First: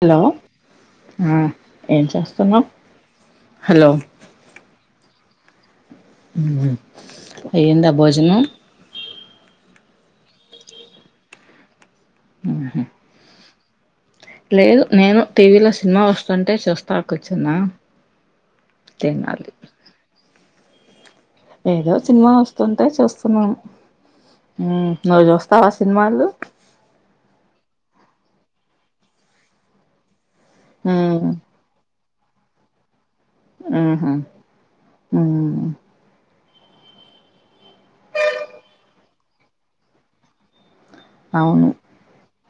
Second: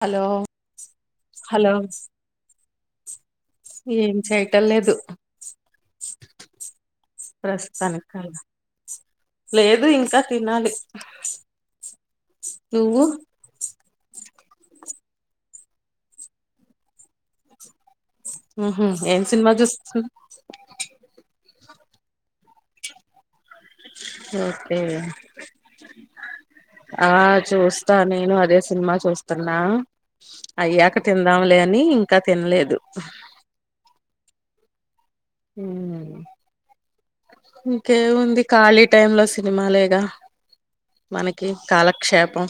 Hello ఆ hello ఏం చేస్తున్నావ్ హలో ఏం చేయట లేదు ఉమ్ అయ్యిందా ప్రస్తుతానికి భోజనం కల్లా లేదు ఇంకా తినాలి నువ్వు లేదు నేను టీవీలో సినిమా వస్తుంటే చూస్తా కూర్చున్నా ఉహు ఏం సినిమా తినాలి చూస్తూ ఏదో సినిమా వస్తుంటే చూస్తున్నాను ఓకే ఉమ్ నువ్వు చుస్తావా సినిమాలు ఆ చూస్తా నేను అదే సినిమా చూస్తున్నా అయ్యాక మ్మ్ తిందాంలే అని ఇంకా తినలేదు ఉహు ఉమ్ ఇంకేముంది ఖాళీ టైమ్ లో సినిమాలేగా మనకి కాలక్షేపం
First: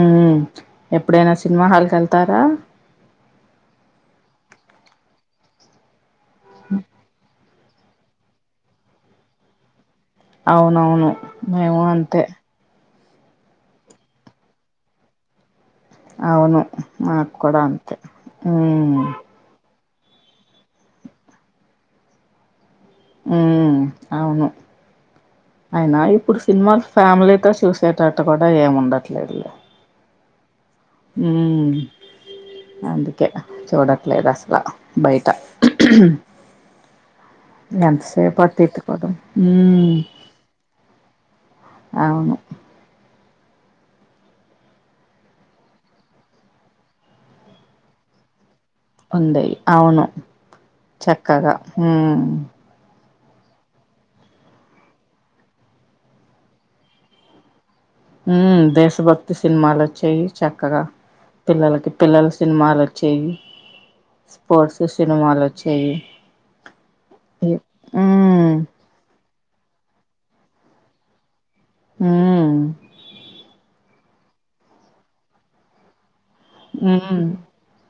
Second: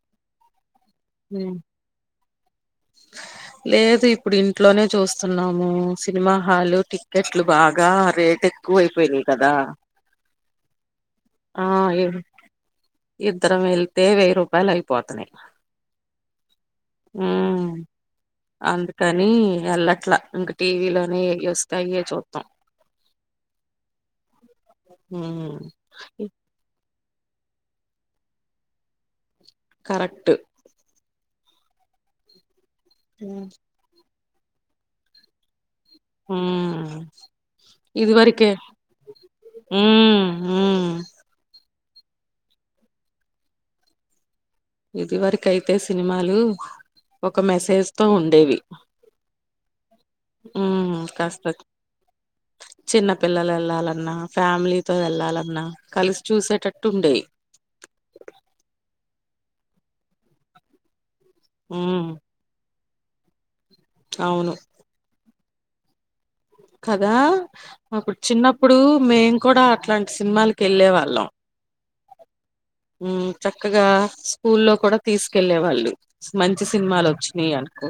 ఉ ఎప్పుడైనా సినిమా హాల్కి వెళ్తారా లేదు ఇప్పుడు ఇంట్లోనే చూస్తన్నాము సినిమా హల్ టిక్కెట్ ట్లు బాగా రేట్ ఎక్కువ అయిపోయినియి కదా అవునవును ఆ మేము అంతే ఇద్దరం వేళ్తే వెయ్యి రూపాయలు అయిపోతున్నయి అవును మాకు కూడా అంతే మ్మ్ అందుకని ఎల్లట్లా ఇంక టీవీలోనే ఏయ్ వస్తే అయ్యే చూత్తం ఉ అవును ఉమ్ ఆయన ఇప్పుడు సినిమాలు ఫ్యామిలీతో చూసేటట్టు కూడా ఏమి ఉండట్లేదులే కరెక్ట్ అందుకే చూడట్లేదు అసలు బయట హ ఎంతసేపాతట్కోద ఉమ్ ఉమ్ అవును ఇది వరకు అయితే సినిమాలు ఒక మెసేజ్ తో ఉండేవి ఉందియి అవును ఉమ్ కాస్త చక్కగా హ చిన్న పిల్లలు వెళ్లాలన్నా ఫ్యామిలీతో వెళ్లాలన్నా కలిసి చూసేటట్టు ఉండేవి ఉ దేశభక్తి సినిమాలు వచ్చాయి చక్కగా పిల్లలకి ఉమ్ పిల్లల సినిమాలు వచ్చయి అవును స్పోర్ట్స్ సినిమాలు వచ్చేయి కదా అప్పుడు చిన్నప్పుడు మేము కూడా అట్లాంటి సినిమాలకు వెళ్ళే వాళ్ళం ఉమ్ మ్ చక్కగా స్కూల్లో కూడా తీసుకెళ్లే వాళ్ళు మంచి సినిమాలు ఉమ్ వచ్చినాయి అనుకో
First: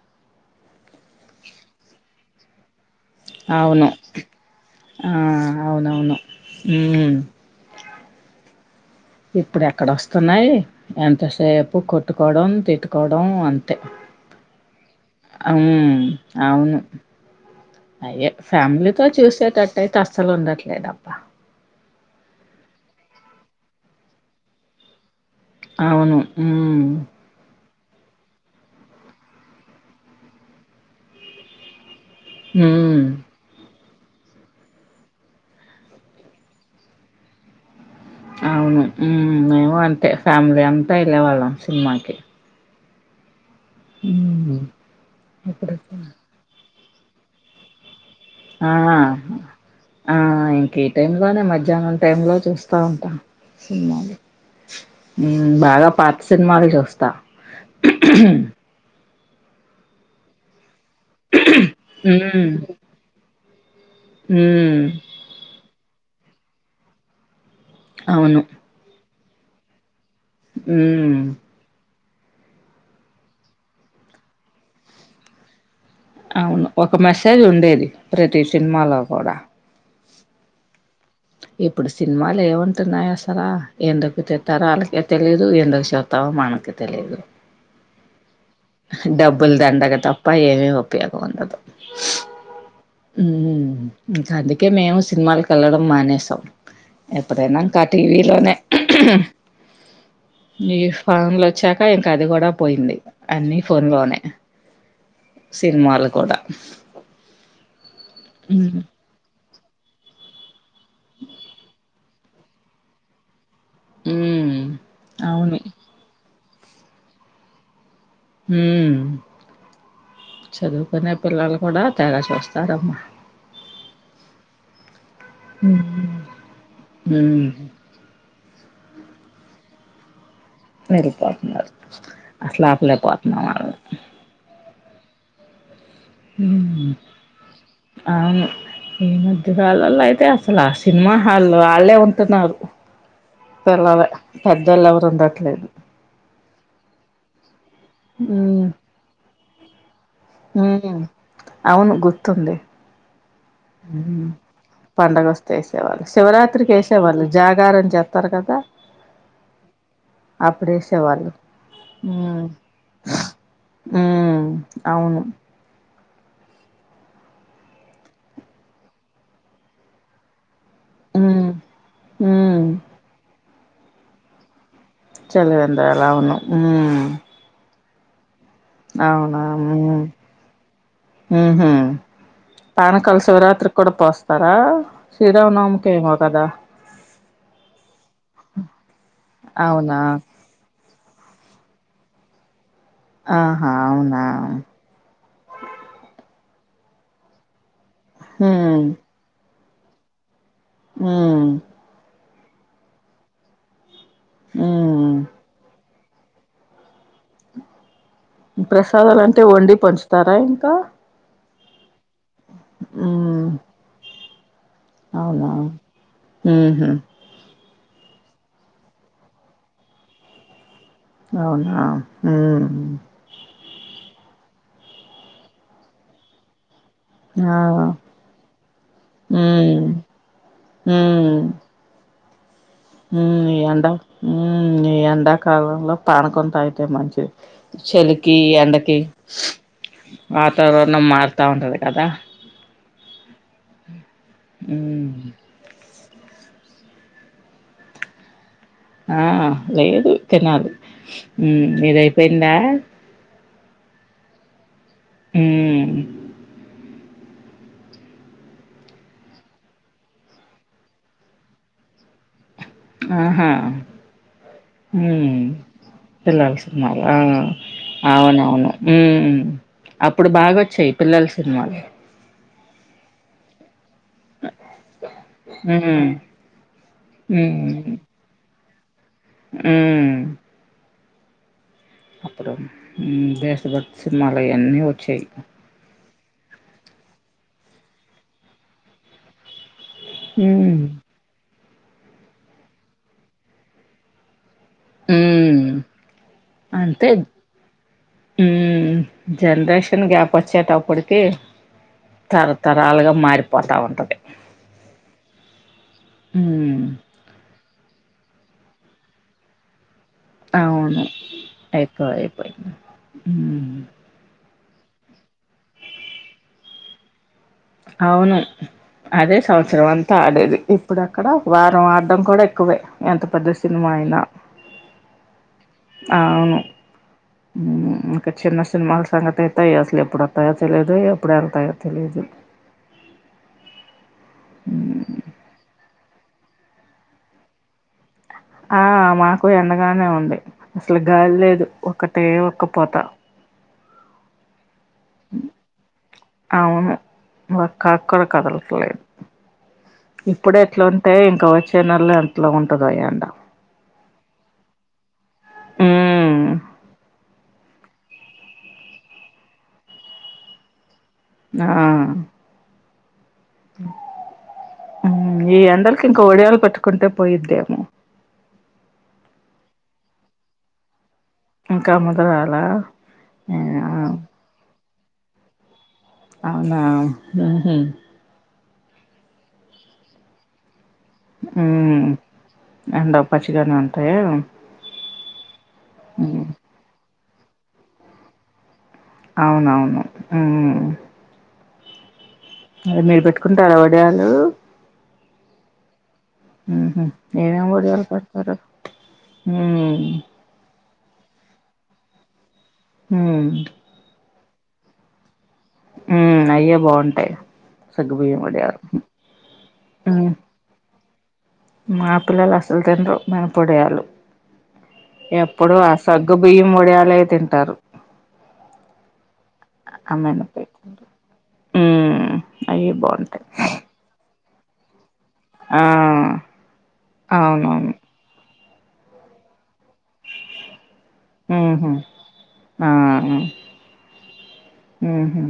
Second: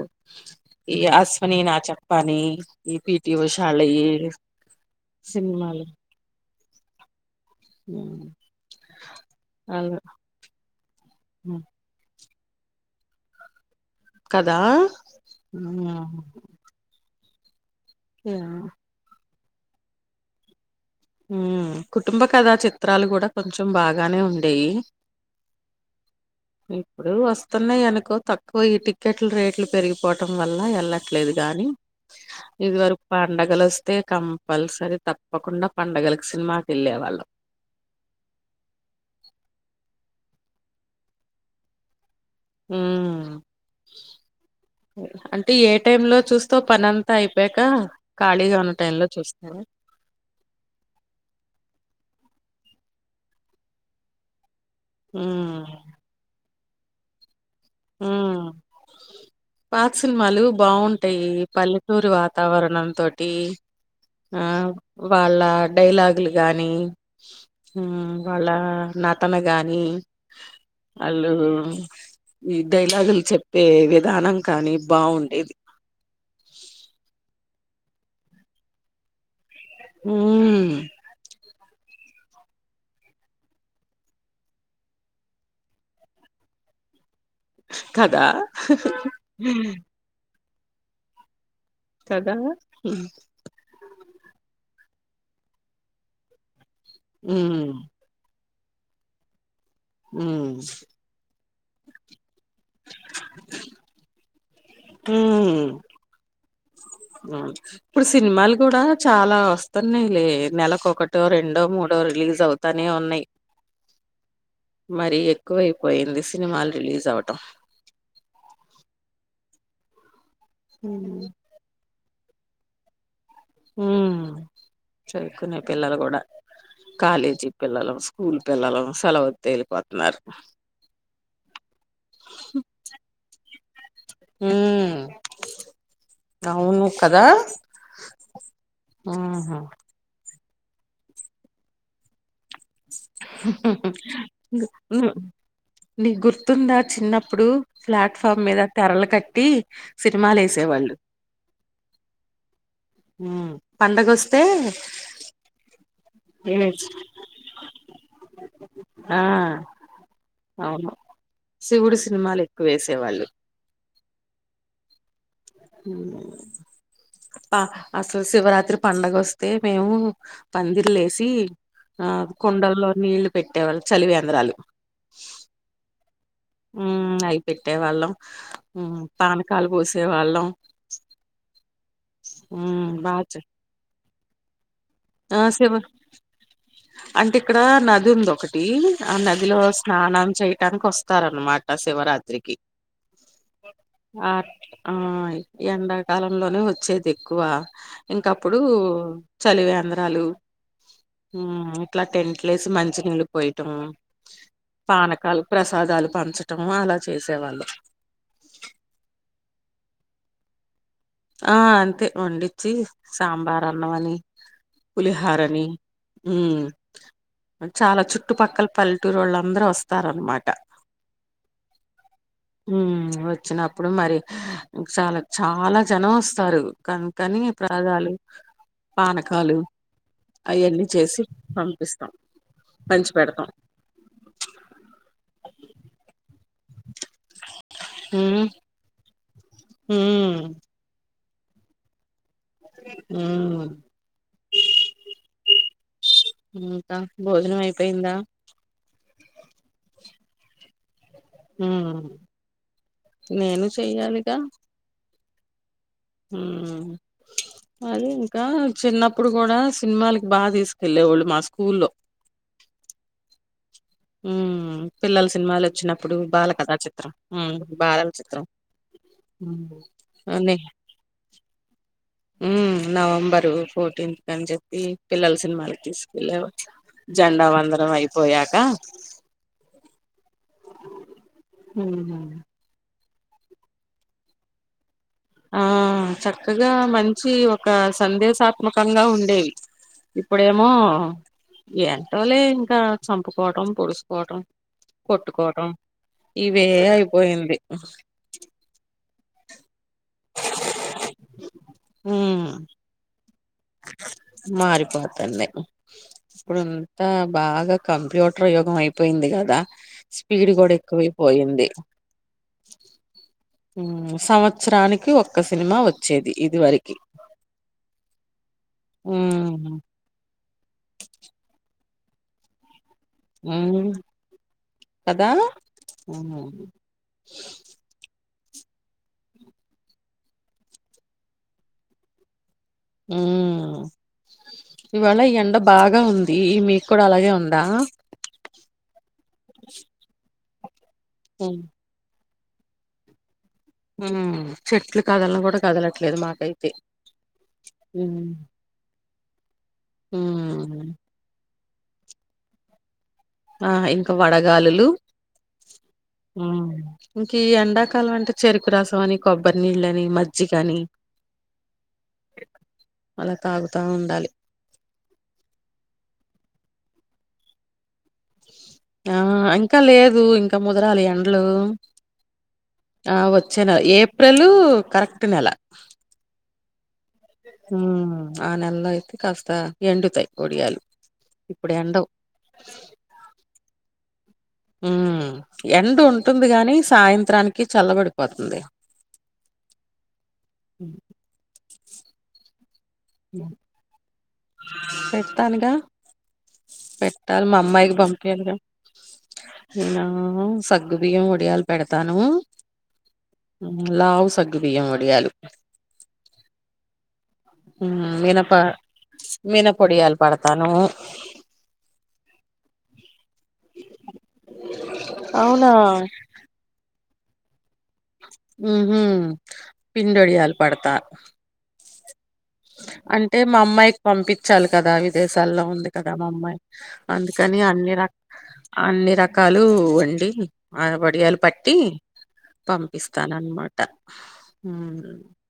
ఈ అశ్వని నా చెప్పని పిటి అవును ఉషాలయి ఆ సినిమాలు అవునవును ఉ ఉ ఇప్పుడు ఎక్కడ వస్తున్నాయి ఉమ్, ఎంతసేపు కొట్టుకోవడం తిట్టుకోవడం అంత తె కదా అ అవును అయ్యే ఫ్యామిలీతో చూసేటట్ట అయితే అస్సలు ఉండట్లేదు ఉ కుటుంబ కథా చిత్రాలు కూడా కొంచెం బాగానే ఉండేవి అవును ఉ ఉన్నాయయి అనుకో తక్కువ ఈ టిక్కెట్లు రేట్లు పెరిగిపోవటం వల్ల వెళ్ళట్లేదు గాని ఇది వరకు ఉమ్ పండగలు వస్తే కంపల్సరీ తప్పకుండా పండుగలకు సినిమాకి వెళ్ళేవాళ్ళం అవును మేము అంతే ఫ్యామిలీ అంతా వెళ్ళే వాళ్ళం సినిమాకి ఉమ్ అంటే ఏ ఇప్పుడు టైమ్ లో చూస్తవ్ పనంత అయిపోకా ఆ ఆ ఇంకే టైమ్ లోనే మధ్యాహ్నం టైమ్ లో చూస్తా ఉంటా సినిమాలు హ్మ్ బాగా పాత సినిమాలు చూస్తా పాక్ సినిమాలు బాగుంటాయి పల్లెటురు ఉమ్ వాతావరణం తోటి ఆ ఉమ్ వాళ్ళ డైలాగులు గాని అవును వాళ్ళ నాటన గాని ఉమ్ వాళ్ళు ఈ డైలాగులు చెప్పే విధానం కానీ బావుండేది అవును ఒక మెసేజ్ ఉండేది ప్రతి సినిమాలో కూడా ఊ ఇప్పుడు సినిమాలు ఏమంటున్నాయ అసరా ఏందొకు తెతార వాళ్కే తెలిదు ఏందోకు చతాం మనకు తెలిదు కదా డబ్బులు దండగా తప్ప ఏమి ఉపయోగం ఉండదు కదా ఉమ్ ఇంకా అందుకే మేము సినిమాలకు వెళ్ళడం మానేసాం ఎప్పుడైనా హ్మ్ ఇంకా టీవీలోనే హ్మ్ ఈ ఫోన్లు వచ్చాక ఇంకా అది కూడా పోయింది అన్నీ ఫోన్ లోనే హ్మ్ సినిమలు కూడా ఇప్పుడు సినిమాలు ఉమ్ కూడా చాలా వస్తున్నాయి లే నెలకు ఒకటో రెండో మూడొ సో రిలీజ్ అవుతానే ఉన్నాయి ఉమ్ మరి అవును ఎక్కువయిపోయింది సినిమాలు రిలీస్ ఆవటం హ చదువుకునే ఉమ్ కుర్రాళ్ళు కూడా తగా చూస్తారమ్మ. ఉమ్, చదుకునే పిల్లలు గుడా, ఉమ్ కాలేజీ పిల్లలు, స్కూల్ పిల్లలు, సెలవిత్తే ఎల్లిపోతున్నారు. ఎళ్ళిపోతున్నారు. అసల్ ఆపలేకపోతున్నాం ఆళ్ళని. హుమ్మ్. ఉమ్ అవును. ఈ ఆహా మధ్యకాలంలో అయితే అస ల, ఆ సినిమా హాల్లో ఆళ్లేే ఉంటున్నారు. పిల్లలే పెద్దోళ్ళు ఎవరు ఉండట్లేదు. నీక్ గుర్తుందా చిన్నప్పుడు, ప్లాట్ఫామ్ మీద తెరలు కట్టి. సినిమాలు ఉ వేసేవాళ్ళు ఉ అవును గుర్తుంది. పండగొస్తే పండుగస్తే ఏసేవాళ్ళు, శివరాత్రికి ఏసేవాళ్ళు. జాగారం జెత్తారు కదా. ఆ అవును అప్పుడేసే వాళ్ళు. శివుడు సినిమాలు ఎక్కువ వేసేవాళ్ళు ఉమ్మ్ అవును. హుమ్మ్. ఆ అసల్ శివరాత్రి పండగోస్తే మేము. పందిర్లేసి ఉమ్ ఆ ఉమ్ కొండల్లో నీళ్లు పెట్టేవాళ్ళు, చలివేంద్రాలు. చలివేంద్రాల్ అవును. ఉమ్ ఉమ్మ్ అయి పెట్టే వాళ్ళం. అవునా ఉమ్, ఉహుమ్. ఉమ్, పానకాలు బాగా చే- శివరాత్రి కూడా పోస్తారా? ఆ శివ శ్రీరామనవమి ఏమో కదా. అంటే ఇక్కడ నది ఉంద్ ఒకటి, ఆ నదిలో అవునా స్నానం చేయటానికి ఓస్త్. స్తారన్నమాట శివరాత్రికి. ఆహా అవునా ఆక్ ఆ ఎండాకాలం. లోనే వచ్చేది ఎక్కువ. ఇంకప్పుడు ఉమ్ చలివేంద్రాలు, ఉమ్, ఇట్లా టెంట్ లేసి, మంచి నీళ్ళు పోయటం. ఉమ్ పానకాల్, ప్రసాదాలు పంచటము అలా చేసేవాళ్ళు. ప్రసాదాలాంటే, వండి పంచుతారా ఇంకా. ఆ అంతే వండిచ్చి, ఉమ్ సాంబార్ అన్నం అని, అవునా పులిహారని ఉమ్. ఉహు చాలా చుట్టుపక్కల పల్లెటూర్ వాళ్ళఅందరు వస్తారనమాట. అవునా ఉమ్మ్. ఇప్పుడు మరి చాలా, చాలా జనం ఓస్తారు. కన్ కనీ ఆ ప్రదాలు, పానకాలు. ఉమ్ అయ్యాన్నీ చేసి ఉమ్ పంపిస్తాం. పంచి ఉమ్ పెడతాం ఈ ఎండా, ఉమ్ ఈ ఎండాకాలంలో పానకం తాగిత్, తా మంచిది. చెలికి, మ్మ్ ఎండకి మ్మ్ వాతావరణం మార్, [unintelligible] కదా. ఉమ్మ్. ఉమ్మ్. ఇంకా, భోజనం అయిపోయిందా. ఆ లేదు, తినాలి. ఉమ్ మీదైపోయిందా. చేయాలిగా. ఉమ్మ్. హుమ్మ్. అదే ఇంకా, చిన్నప్పుడు గుడా సినిమాలకి బా తీసుకెళ్ళే వాళ్ళు మా స్కూల్లో. ఆహా. ఉమ్ పిల్లల హ్మ్ సినిమాలు లచ్చినప్పుడు, బాల పిల్లల కథా సినిమాలు చిత్రం, ఆ ఉమ్ బాలల చిత్రం. అవునవును. హ్మ్ అండి అప్పుడు బాగాొచ్చాయ్ పిల్లల సినిమాలు హుం నవంబరు ఫో టిన్త్ కని చెప్పి పిల్లల్ సినిమాలకి హ్మ్. తీసుకెళ్ళవల్ జెండా వందరం హ్మ్. అయిపోయాక హ్మ్. అ హ హుమ్ దేశభక్తి సినింమాలయన్నీ ఒచ్చేయ్ ఆ చక్కగా మంచి ఒక సందేశాత్మకంగా ఉండేవి ఇప్పుడేమో హ్మ్. ఎంటోలే ఇంకా చంపుకోవటం పొడుసుకోవటం హ్మ్. కొట్టుకోవడం ఇవే అంతే అయిపోయింది హ్మ్ జనరేషన్ గ్యాప్ వచ్చేటప్పటికి తరతరాలుగా మారిపో మారిపోతున్నాయ్ ఇప్పుడు హ్మ్ అంతా బాగా కంప్యూటర్ యోగం అయిపోయింది కదా స్పీడ్ కూడా అవును. ఎక్కువై పోయింది ఎక్కువ అయిపోయింది హుమ్ సంవత్సరానికి ఒక్క సినిమా వచ్చేది ఇది వరకి అవును అదే ఉమ్ సంవత్సరం అంతా ఆడేది ఇప్పుడు అక్కడ వారం ఆడ డం కూడా ఎక్కువే ఎంత పెద్ద సినిమా ఉమ్ అయినా కదా ఉమ్ అవును హుమ్ ఇంకా చిన్న సినిమాల సంగతైతే అసలు ఎప్పుడోత్తయో తేలీదు ఎప్పుడు వెల్తాయో తెలీదు హుమ్ ఇవాళ ఎండాబా గా ఉంది మీకు కూడా అలాగే ఉందా ఆ మాకు ఎండగానే ఉంది అసలు గాలి ఉమ్ లేదు ఒక టే ఉక్కపోత మ్ చెట్లు కదలను కూడా కదలట్లేదు మాకైతే అవును ఇప్పుడే ఉమ్ ఇట్లుంటే ఇంకా వచ్చే నెలలో ఎట్ల ఉంటదో ఎండ ఆ ఇంకా వడగాలులు ఉమ్ అ కి ఎండాకాలం అంటే చెరుకు రసం అని కొబ్బరి నీళ్ళని మజ్జిగాని ఆ అలా తాగుతా ఉండాలి ఈ ఎండలకి ఇంకా ఒడియాలు పట్టుకుంటే పోయిద్దేమొ ఆ ఇంకా లేదు ఇంకా ముదరాలి ఎం లు ఇంకా ముదరాలా ఆ వచ్చే నెల ఏప్రిల్ కరెక్ట్ నెల అవునా ఉహు హుమ్ ఆ నెళ్ళో అయితే కాస్త ఎండుతాయ్ ఓడియాలు హుమ్ ఎండక్ పచ్చిగానే ఉంటాయా ఉమ్ ఎండ ఉంటుంది హ్మ్ గాని సాయంత్రానికి చల్లబడిపోతుంది అవునవును హుమ్ అదే మీరు పెట్టుకుంటార వడియాలు తనిగా ఉహు పెట్టాలీ మా ఏమేమి అమ్మాయికి వడియాలు పంపియాలీ గా పెడతారు నా హ్మ్ స సగ్గు బియ్యం ఒడియాలు పెడతాను హ్మ్ లావు సగ్గు బియ్యం ఒడియాలు హుమ్ అయ్యే బాగుంటాయ్ హుమ్ మీనప మీనాపొడియాలు హ్మ్ పడతను మా పిల్లలు అసలు తినరు మీనపొడియాలు అవునా ఎప్పుడు ఆ సగ్గు బియ్యం ఒడియాలే తింటారు మ్ హు పింటొడియలు పడుతా హుమ్ అంటే మా అమ్మాయికి పంపి చాలి కదా విదేశాల్లో ఆ ఉంది కదా మా అమ్మాయి అందుకని అవునవును అన్ని రక అన్ని రకాలు వండి ఆ వడియాలు పట్టి ఉహు ఆ పంపిస్తానన్నమాట హ ఉహు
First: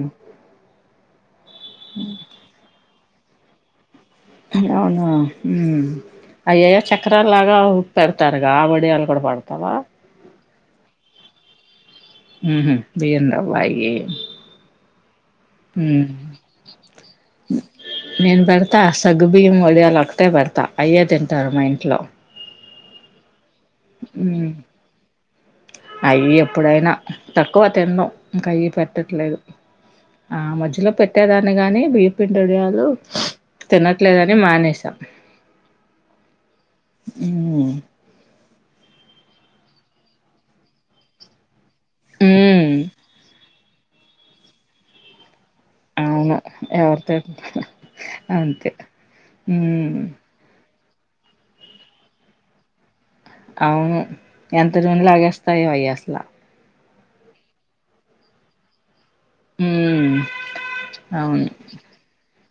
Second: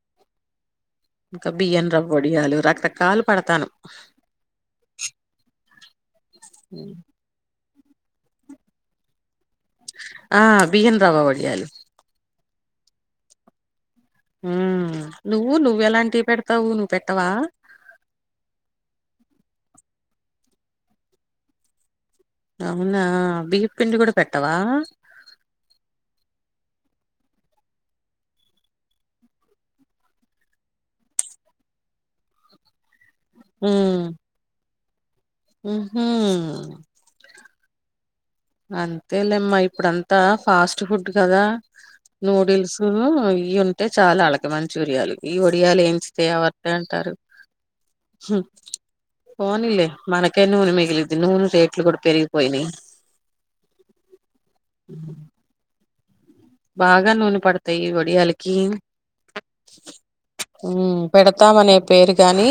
ఇంకా బియ్యం రవ్వబొడియాలు రకరకాలు పడతాను అవునా అయ హ్మ్. చక్రా లాగా పెడతానుగాబడియాలు కూడా పడతావా ఆ బియ్యం రవ్వ వడిియాలు ఉ బియ్యం రవ్వ అయ్యి ఉ నువ్వు నువ్వెలాంటివి పెడతావు నువ్వు పెట్టవా నేను భడతా సగ్గుబియ్యం ఒడియాలు ఒకటే బడతా అయ్యే తింటారు మా ఇంట్లో అవునా బీఫ్పిిండి కూడా హ్మ్ పెట్టవా అప్పుడైనా తక్కువ తినడం ఇంకా అయ్య పెట్టట్లేదు ఆ మధ్యలో పెట్టేదాన్ని గాని బియ్య పిండిడియాలు తినట్లేదని మానేసాం హ ఉ అంతే లేమ్మ ఇప్పుడంతా ఫాస్ట్ ఫుడ్ కదా హ్మ్. నూడిల్స్ ఇవి ఉంటే చాలా అలక మంచూరియాల ఈ ఒడియాలు ఏంచిా అవును. అ వర్తే అంటారు ఎవరితోటి అంతే. పోనీల్లే హ్మ్. మనకే నూనె మిగిలిది నూనె రేట్లు కూడా పెరిగిపోయినాయి అవును ఎంతరిని గేస్తాయి వై్యాస్లా బాగా నూనె పడతాయి వడియాలకి హ్మ్. హ అవును. పెడతామనే పేరు గాని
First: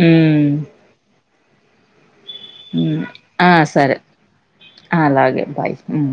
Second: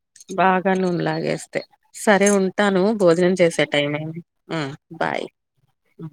హ్మ్. బాగా నూన్లాగేస్తే సరే ఉంటాను హ్మ్. భోజనం ఆ! చేసే సరే. టైమే బాయ్ అలాగే. బాయ్. హ్మ్.